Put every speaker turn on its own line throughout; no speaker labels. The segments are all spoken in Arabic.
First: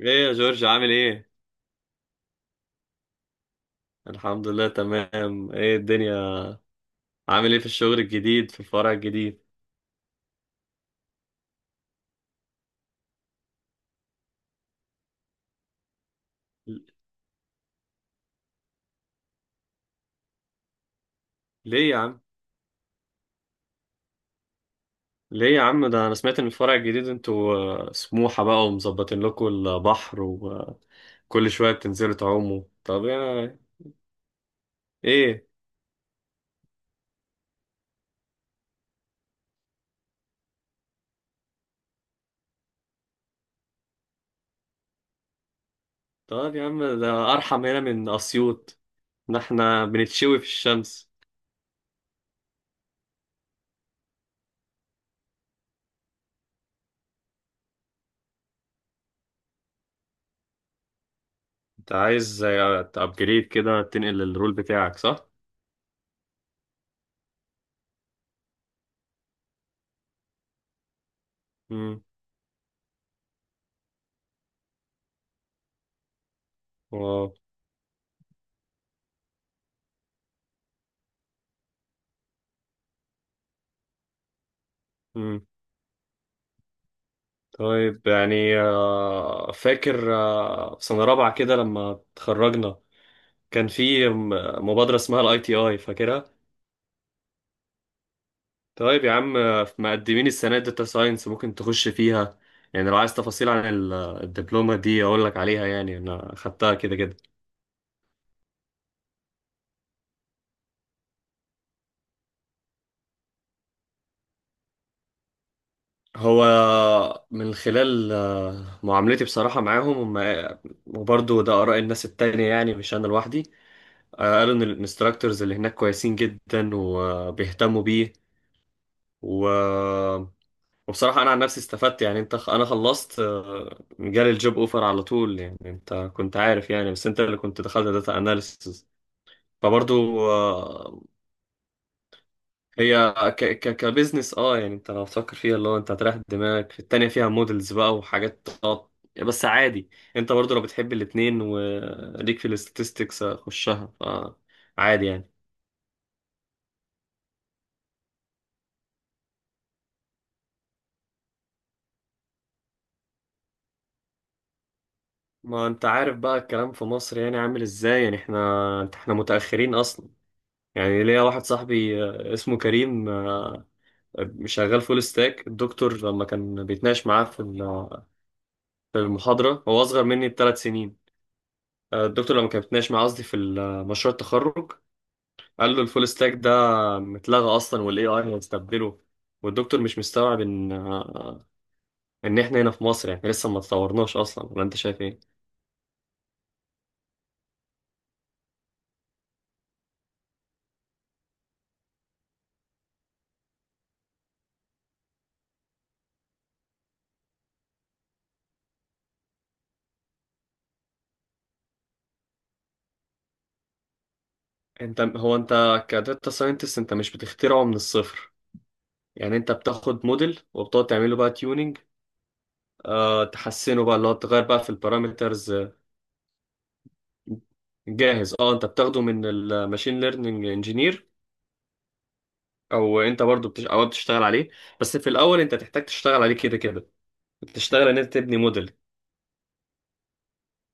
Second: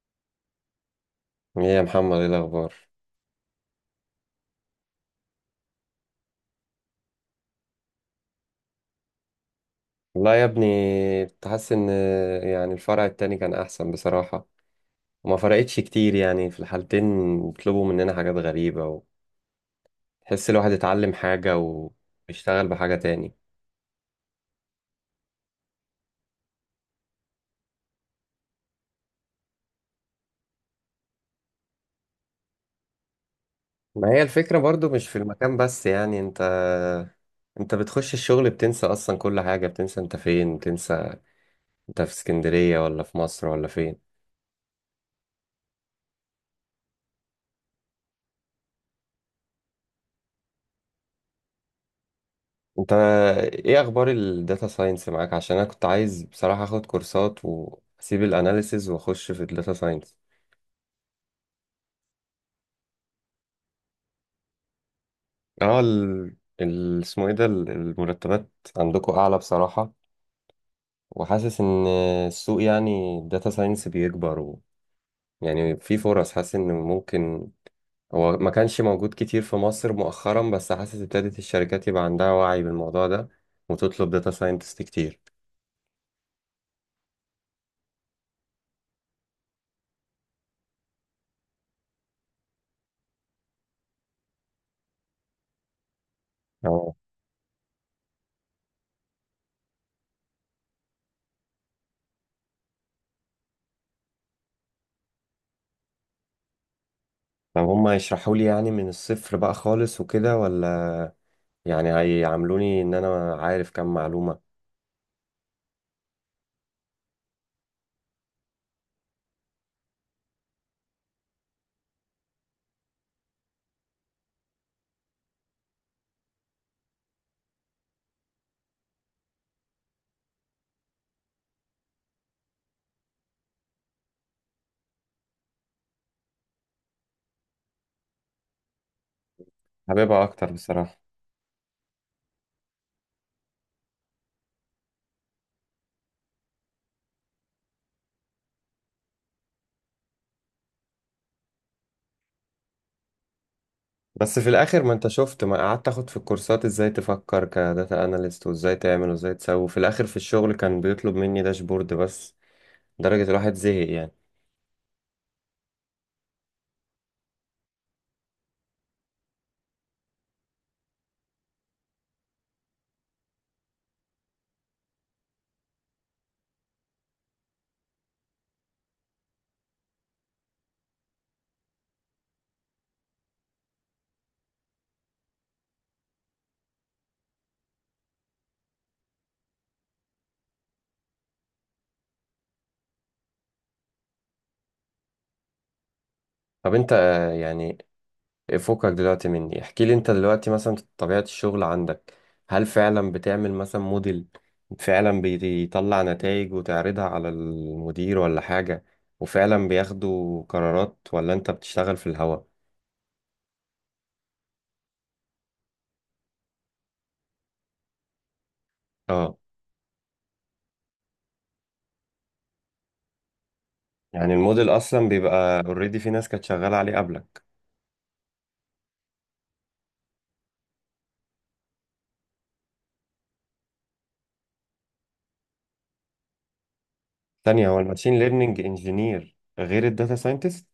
ايه يا جورج عامل ايه؟
ايه يا محمد، ايه الاخبار؟
الحمد لله تمام. ايه الدنيا، عامل ايه في الشغل الجديد في الفرع الجديد؟
والله يا ابني كنت حاسس ان يعني الفرع التاني كان احسن بصراحة، وما فرقتش كتير يعني في
ل-
الحالتين. بيطلبوا مننا حاجات غريبة وتحس الواحد اتعلم حاجة
ليه يا عم؟
ويشتغل بحاجة تاني.
ليه يا عم، ده انا سمعت ان الفرع الجديد انتوا سموحة بقى ومظبطين لكم البحر وكل شوية بتنزلوا تعوموا. طب يا
ما هي الفكرة برضو مش في
ايه؟
المكان بس، يعني انت بتخش الشغل بتنسى اصلا كل حاجة، بتنسى انت فين، بتنسى انت في اسكندرية ولا في مصر ولا فين.
طب يا عم ده ارحم هنا من اسيوط، ده احنا بنتشوي في الشمس.
انت ايه اخبار الداتا ساينس معاك؟ عشان انا كنت عايز بصراحة اخد كورسات واسيب الاناليسز واخش في الداتا ساينس.
انت عايز تابجريد كده تنقل الرول بتاعك، صح؟
اه ال... ال... اسمه ايه ده ال- المرتبات عندكم اعلى بصراحة، وحاسس ان
امم
السوق، يعني الداتا ساينس بيكبر يعني في فرص حاسس ان
واو.
ممكن. هو ما كانش موجود كتير في مصر مؤخرا، بس حاسس ابتدت الشركات يبقى عندها وعي بالموضوع ده وتطلب داتا ساينتست كتير.
طيب يعني فاكر في سنة رابعة كده لما اتخرجنا كان في مبادرة اسمها الاي تي اي، فاكرها؟
اه.
طيب يا عم مقدمين السنة داتا ساينس ممكن تخش فيها، يعني لو عايز تفاصيل عن الدبلومة دي اقول لك عليها، يعني انا خدتها كده كده.
طب هما يشرحوا لي يعني من الصفر بقى خالص وكده، ولا يعني هيعاملوني ان انا عارف كام معلومة؟
هو من خلال معاملتي بصراحة معاهم هم وبرضه ده آراء الناس التانية يعني مش أنا لوحدي. قالوا إن الانستراكتورز اللي هناك كويسين جدا وبيهتموا بيه. و وبصراحة أنا عن نفسي استفدت، يعني أنت أنا خلصت جالي الجوب أوفر على طول، يعني أنت كنت عارف يعني، بس أنت اللي كنت دخلت داتا أناليسز. فبرضو
حاببها اكتر بصراحة.
هي ك كبزنس أه، يعني أنت لو تفكر فيها اللي هو أنت هتريح دماغك في التانية فيها مودلز بقى وحاجات بس عادي، أنت برضو لو بتحب الاتنين وليك في الاستاتستكس خشها.
بس في الاخر ما انت
فعادي يعني.
شفت، ما قعدت اخد في الكورسات ازاي تفكر كداتا اناليست وازاي تعمل وازاي تسوي، في الاخر في الشغل كان بيطلب مني داشبورد بس، لدرجة الواحد زهق يعني.
ما أنت عارف بقى الكلام في مصر يعني عامل إزاي، يعني إحنا متأخرين أصلا. يعني ليا واحد صاحبي اسمه كريم، شغال فول ستاك. الدكتور لما كان بيتناقش معاه في في المحاضرة، هو أصغر مني بـ3 سنين. الدكتور لما كان بيتناقش معاه قصدي في مشروع التخرج، قال له الفول ستاك ده متلغى أصلا والاي اي هيستبدله. والدكتور مش مستوعب ان ان احنا هنا في مصر يعني لسه ما اتطورناش اصلا، ولا انت شايف ايه.
طب انت آه، يعني فكك دلوقتي مني، احكي لي انت دلوقتي مثلا طبيعة الشغل عندك، هل فعلا بتعمل مثلا موديل فعلا بيطلع نتائج وتعرضها على المدير ولا حاجة؟ وفعلا بياخدوا قرارات ولا انت بتشتغل في الهوا؟
انت، هو انت كداتا ساينتست انت مش بتخترعه من الصفر. يعني
اه.
انت بتاخد موديل وبتقعد تعمله بقى tuning، آه تحسنه بقى اللي هو
يعني
تغير بقى
الموديل
في
اصلا
البارامترز.
بيبقى اوريدي في ناس كانت شغاله عليه قبلك.
جاهز، اه انت بتاخده من الماشين ليرنينج انجينير، او انت برضو او بتشتغل عليه. بس في الاول انت تحتاج تشتغل عليه كده كده،
ثانيه، هو
تشتغل ان انت
الماشين
تبني
ليرنينج
موديل.
انجينير غير الداتا ساينتست؟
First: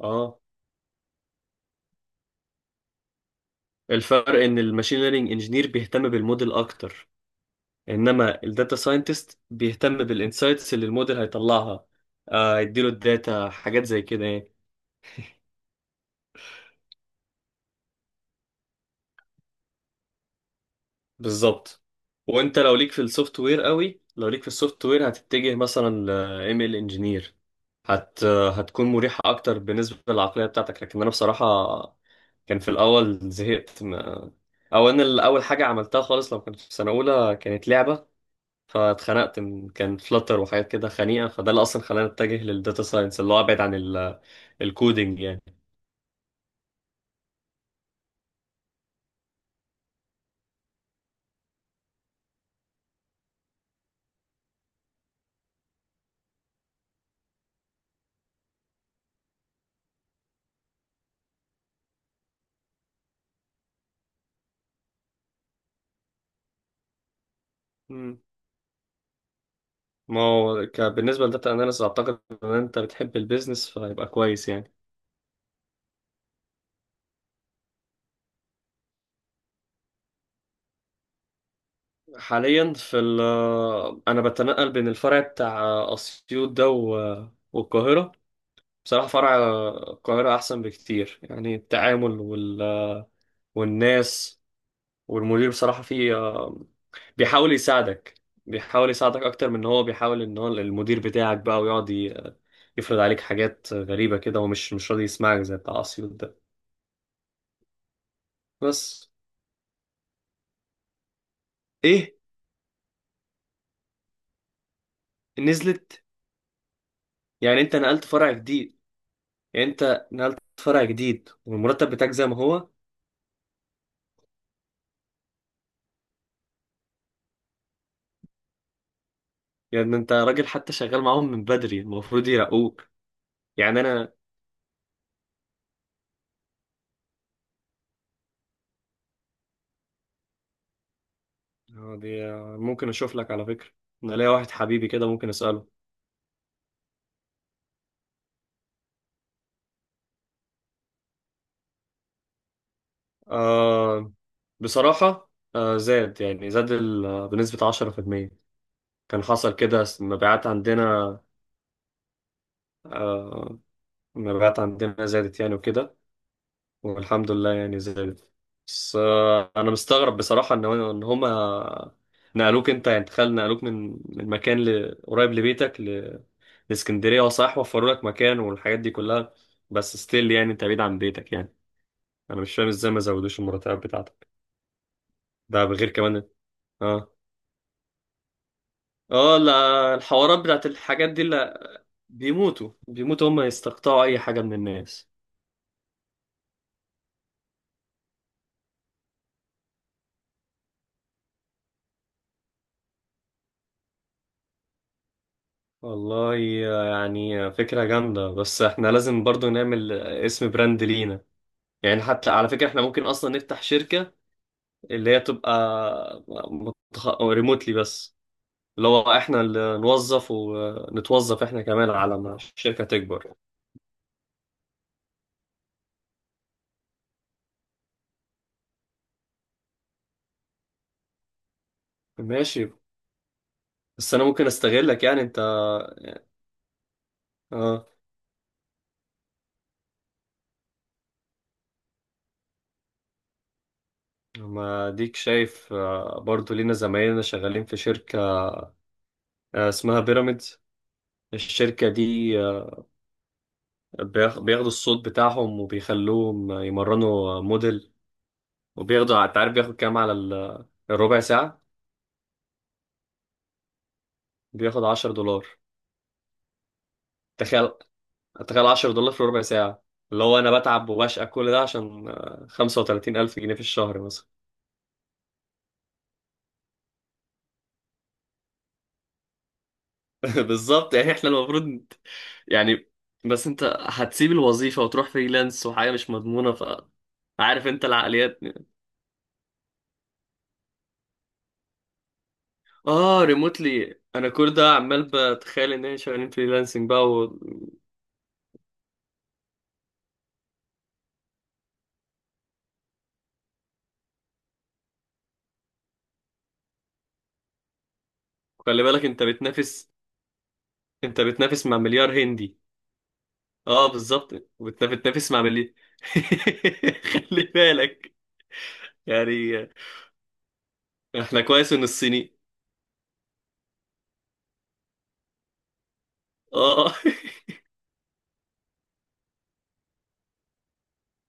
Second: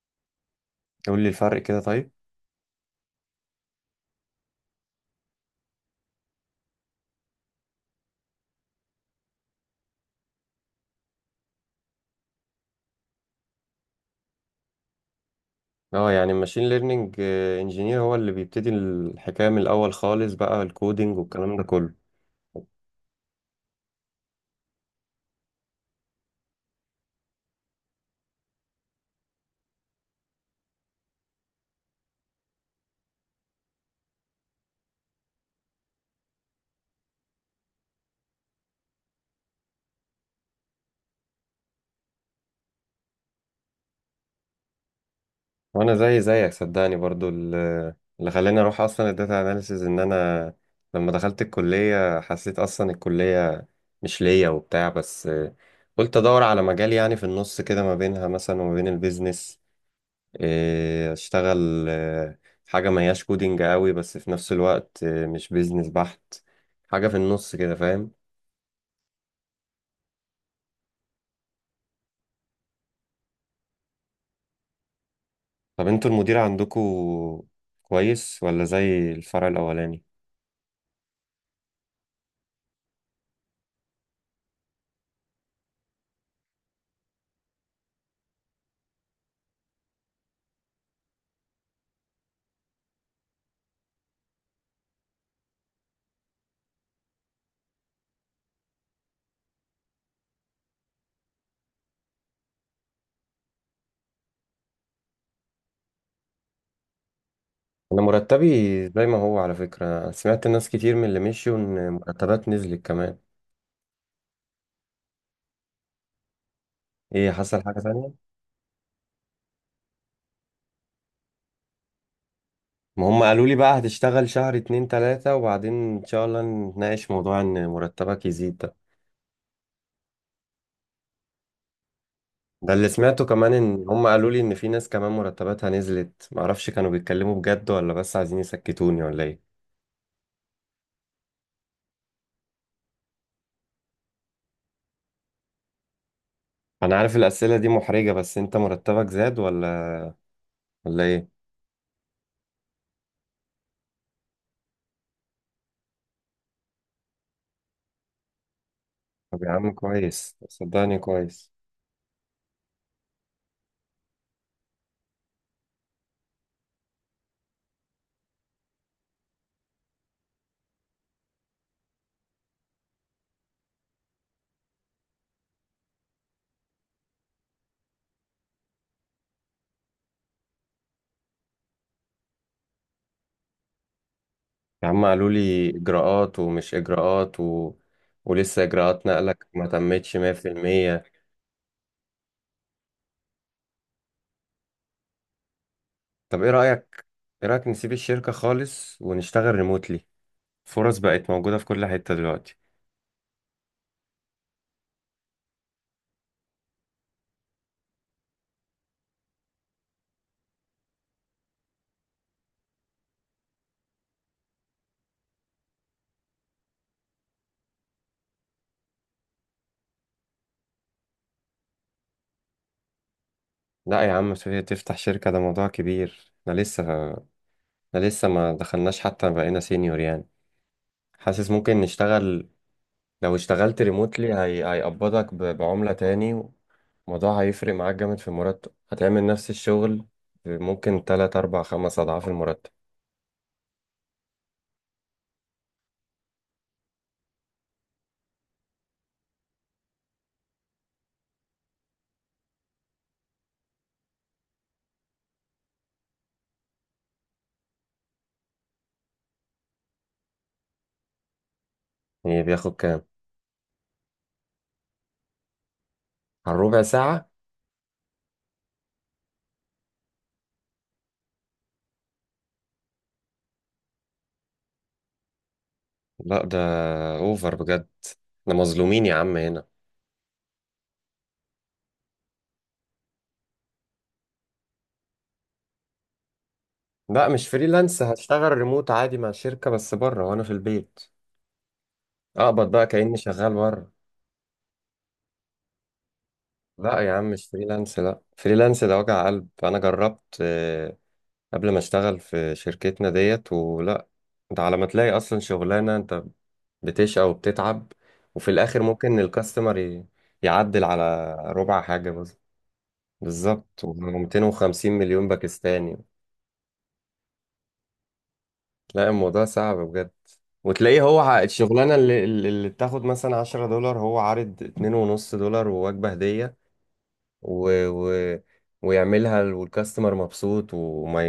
اه.
قول لي الفرق كده طيب.
الفرق ان الماشين ليرنينج انجينير بيهتم بالموديل اكتر، انما الداتا ساينتست بيهتم بالانسايتس اللي الموديل هيطلعها. يديله الداتا حاجات زي كده يعني.
اه يعني الماشين ليرنينج انجينير هو اللي بيبتدي الحكايه من الاول خالص، بقى الكودينج والكلام ده
بالظبط.
كله.
وانت لو ليك في السوفت وير قوي، لو ليك في السوفت وير هتتجه مثلا ل ML انجينير، هتكون مريحة اكتر بالنسبة للعقلية بتاعتك. لكن انا بصراحة كان في الاول زهقت. ما... او انا اول حاجة عملتها خالص لما كنت في سنة اولى كانت لعبة، فاتخنقت من كان فلتر وحاجات كده خنيقة، فده اللي اصلا خلاني اتجه للداتا ساينس اللي هو ابعد عن الكودينج يعني.
وانا زي زيك صدقني، برضو اللي خلاني اروح اصلا الداتا اناليسز ان انا لما دخلت الكليه حسيت اصلا الكليه مش ليا وبتاع، بس قلت ادور على مجال يعني في النص كده ما بينها مثلا وما بين البيزنس، إيه، اشتغل آه، حاجة ما هياش كودينج قوي، بس في نفس الوقت آه، مش بيزنس بحت، حاجة في النص كده، فاهم؟
مم. ما هو بالنسبة للداتا اناليسز اعتقد ان انت بتحب البيزنس، فيبقى كويس يعني.
طب انتوا المدير عندكوا كويس ولا زي الفرع الأولاني؟
حاليا في ال، انا بتنقل بين الفرع بتاع اسيوط ده والقاهره. بصراحه فرع القاهره احسن بكتير، يعني التعامل والناس. والمدير بصراحه فيه بيحاول يساعدك، بيحاول يساعدك اكتر من ان هو بيحاول ان هو المدير بتاعك بقى ويقعد يفرض عليك حاجات غريبة كده، ومش مش راضي يسمعك زي بتاع اسيوط ده.
انا مرتبي زي
بس.
ما هو، على فكرة سمعت ناس كتير من اللي مشيوا ان
ايه،
مرتبات نزلت كمان.
نزلت.
ايه
يعني
حصل
انت
حاجة
نقلت
تانية؟
فرع جديد، يعني انت نقلت فرع جديد والمرتب بتاعك زي ما هو.
ما هم قالوا لي بقى هتشتغل شهر اتنين تلاتة وبعدين ان شاء الله نتناقش موضوع ان مرتبك يزيد ده.
يعني انت راجل حتى شغال معاهم من بدري، المفروض
ده اللي
يرقوك.
سمعته كمان،
يعني
ان هم
انا،
قالوا لي ان في ناس كمان مرتباتها نزلت، معرفش كانوا بيتكلموا بجد ولا بس عايزين يسكتوني ولا ايه.
دي ممكن اشوف لك على فكرة. انا ليا واحد حبيبي كده، ممكن اسأله.
انا عارف الاسئله دي محرجه، بس انت مرتبك زاد ولا ولا ايه؟
آه. بصراحة آه زاد، يعني زاد بنسبة 10%. كان
طب يا
حصل
عم
كده،
كويس،
المبيعات
صدقني
عندنا
كويس.
آه، المبيعات عندنا زادت يعني وكده، والحمد لله يعني زادت. بس آه انا مستغرب بصراحة ان ان هما نقلوك انت. يعني تخيل، نقلوك من مكان قريب لبيتك، اسكندريه اه صح، وفروا لك مكان والحاجات دي كلها. بس ستيل يعني انت بعيد عن بيتك يعني. انا مش فاهم ازاي ما زودوش المرتبات بتاعتك،
يا عم قالوا
ده
لي
بغير كمان.
اجراءات ومش
اه.
اجراءات ولسه اجراءات
اه
نقلك ما
لا،
تمتش
الحوارات بتاعت
100%.
الحاجات دي لا، بيموتوا هم يستقطعوا اي حاجه من الناس.
طب ايه رايك، ايه رايك نسيب الشركه خالص ونشتغل ريموتلي؟ فرص بقت موجوده في كل حته دلوقتي.
والله، يعني فكره جامده، بس احنا لازم برضو نعمل اسم براند لينا. يعني حتى على فكره احنا ممكن اصلا نفتح شركه اللي هي تبقى ريموتلي بس، اللي هو احنا اللي نوظف ونتوظف احنا كمان على ما الشركة تكبر.
لا يا عم، سوريا تفتح شركه ده موضوع كبير، احنا لسه ما دخلناش حتى بقينا سينيور يعني. حاسس ممكن نشتغل.
ماشي.
لو اشتغلت
بس انا
ريموتلي
ممكن استغلك يعني انت.
بعملة تاني، الموضوع هيفرق
اه،
معاك جامد في المرتب، هتعمل نفس الشغل ممكن تلات أربع خمس أضعاف المرتب.
ما ديك شايف برضو لينا زمايلنا شغالين في شركة اسمها بيراميدز. الشركة دي بياخدوا الصوت بتاعهم وبيخلوهم يمرنوا موديل، وبياخدوا انت عارف بياخد كام على الربع ساعة؟
يعني بياخد كام؟
بياخد $10.
على الربع ساعة؟
تخيل، تخيل $10 في ربع ساعة! اللي هو أنا بتعب وبشقى كل ده عشان 35,000 جنيه في الشهر مثلا.
لا ده أوفر بجد. احنا مظلومين يا عم هنا.
بالظبط. يعني احنا المفروض يعني. بس انت هتسيب الوظيفة وتروح فريلانس وحاجة مش مضمونة ف،
لا مش
عارف انت
فريلانس،
العقليات.
هشتغل ريموت عادي مع شركة بس بره وأنا في البيت، أقبض بقى كأني
اه
شغال بره.
ريموتلي، انا كل ده عمال بتخيل ان احنا شغالين فريلانسنج
لا
بقى
يا عم مش فريلانس، لا فريلانس ده وجع قلب، أنا جربت قبل ما اشتغل في شركتنا ديت ولا. ده على ما تلاقي اصلا شغلانه انت بتشقى وبتتعب، وفي الاخر
وخلي بالك
ممكن
انت
الكاستمر
بتنافس،
يعدل
انت
على
بتنافس مع
ربع حاجه
مليار
بس.
هندي.
بالظبط،
اه بالظبط،
و250 مليون
بتنافس مع مليار.
باكستاني.
خلي بالك
لا الموضوع
يعني.
صعب بجد. وتلاقيه هو
احنا كويس ان
الشغلانه اللي,
الصيني،
اللي اللي بتاخد مثلا 10 دولار، هو عارض 2 ونص دولار ووجبه هديه
اه.
و... و... ويعملها والكاستمر مبسوط وما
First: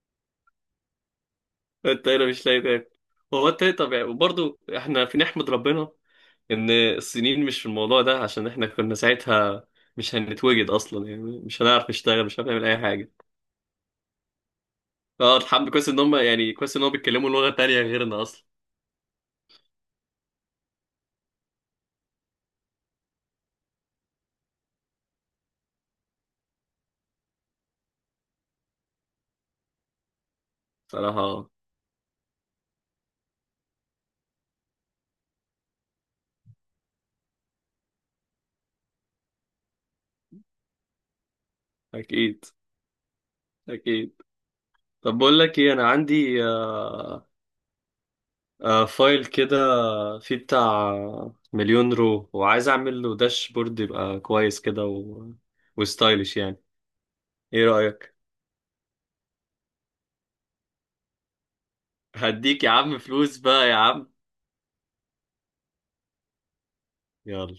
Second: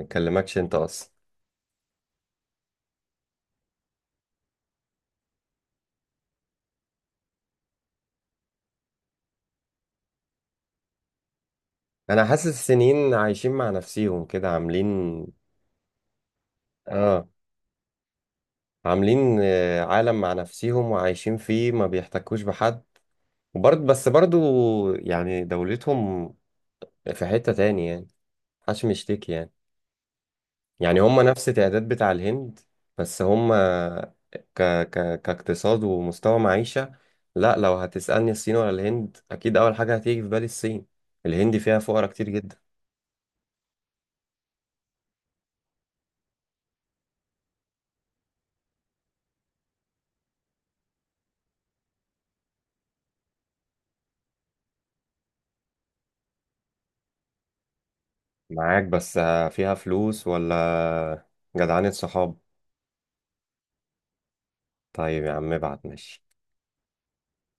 يكلمكش انت اصلا.
انت هنا مش لاقي تاكل. هو انت ايه طبيعي. وبرضه احنا في، نحمد ربنا ان الصينيين مش في الموضوع ده، عشان احنا كنا ساعتها مش هنتوجد اصلا، يعني مش هنعرف
انا
نشتغل، مش
حاسس
هنعمل اي حاجه.
السنين عايشين مع نفسيهم كده، عاملين
اه الحمد، كويس ان هم يعني كويس ان هم
اه،
بيتكلموا لغه تانية غيرنا اصلا.
عاملين آه، عالم مع نفسيهم وعايشين فيه، ما بيحتكوش بحد. وبرضه بس برضه يعني دولتهم في حتة تاني يعني، محدش مشتكي يعني. يعني هم
صراحه
نفس
آه.
تعداد بتاع الهند، بس هم ك... كاقتصاد ومستوى معيشة، لا لو هتسألني الصين ولا الهند، اكيد اول حاجة هتيجي في بالي الصين. الهند فيها فقرا كتير
اكيد،
جدا.
اكيد. طب بقول لك ايه، انا عندي آه، آه فايل كده فيه بتاع 1,000,000 رو، وعايز اعمل له داشبورد يبقى كويس كده وستايلش يعني. ايه رايك؟
معاك بس، فيها فلوس ولا جدعانة صحاب؟
هديك يا عم فلوس بقى يا عم.
طيب يا عم ابعت، ماشي.
يلا.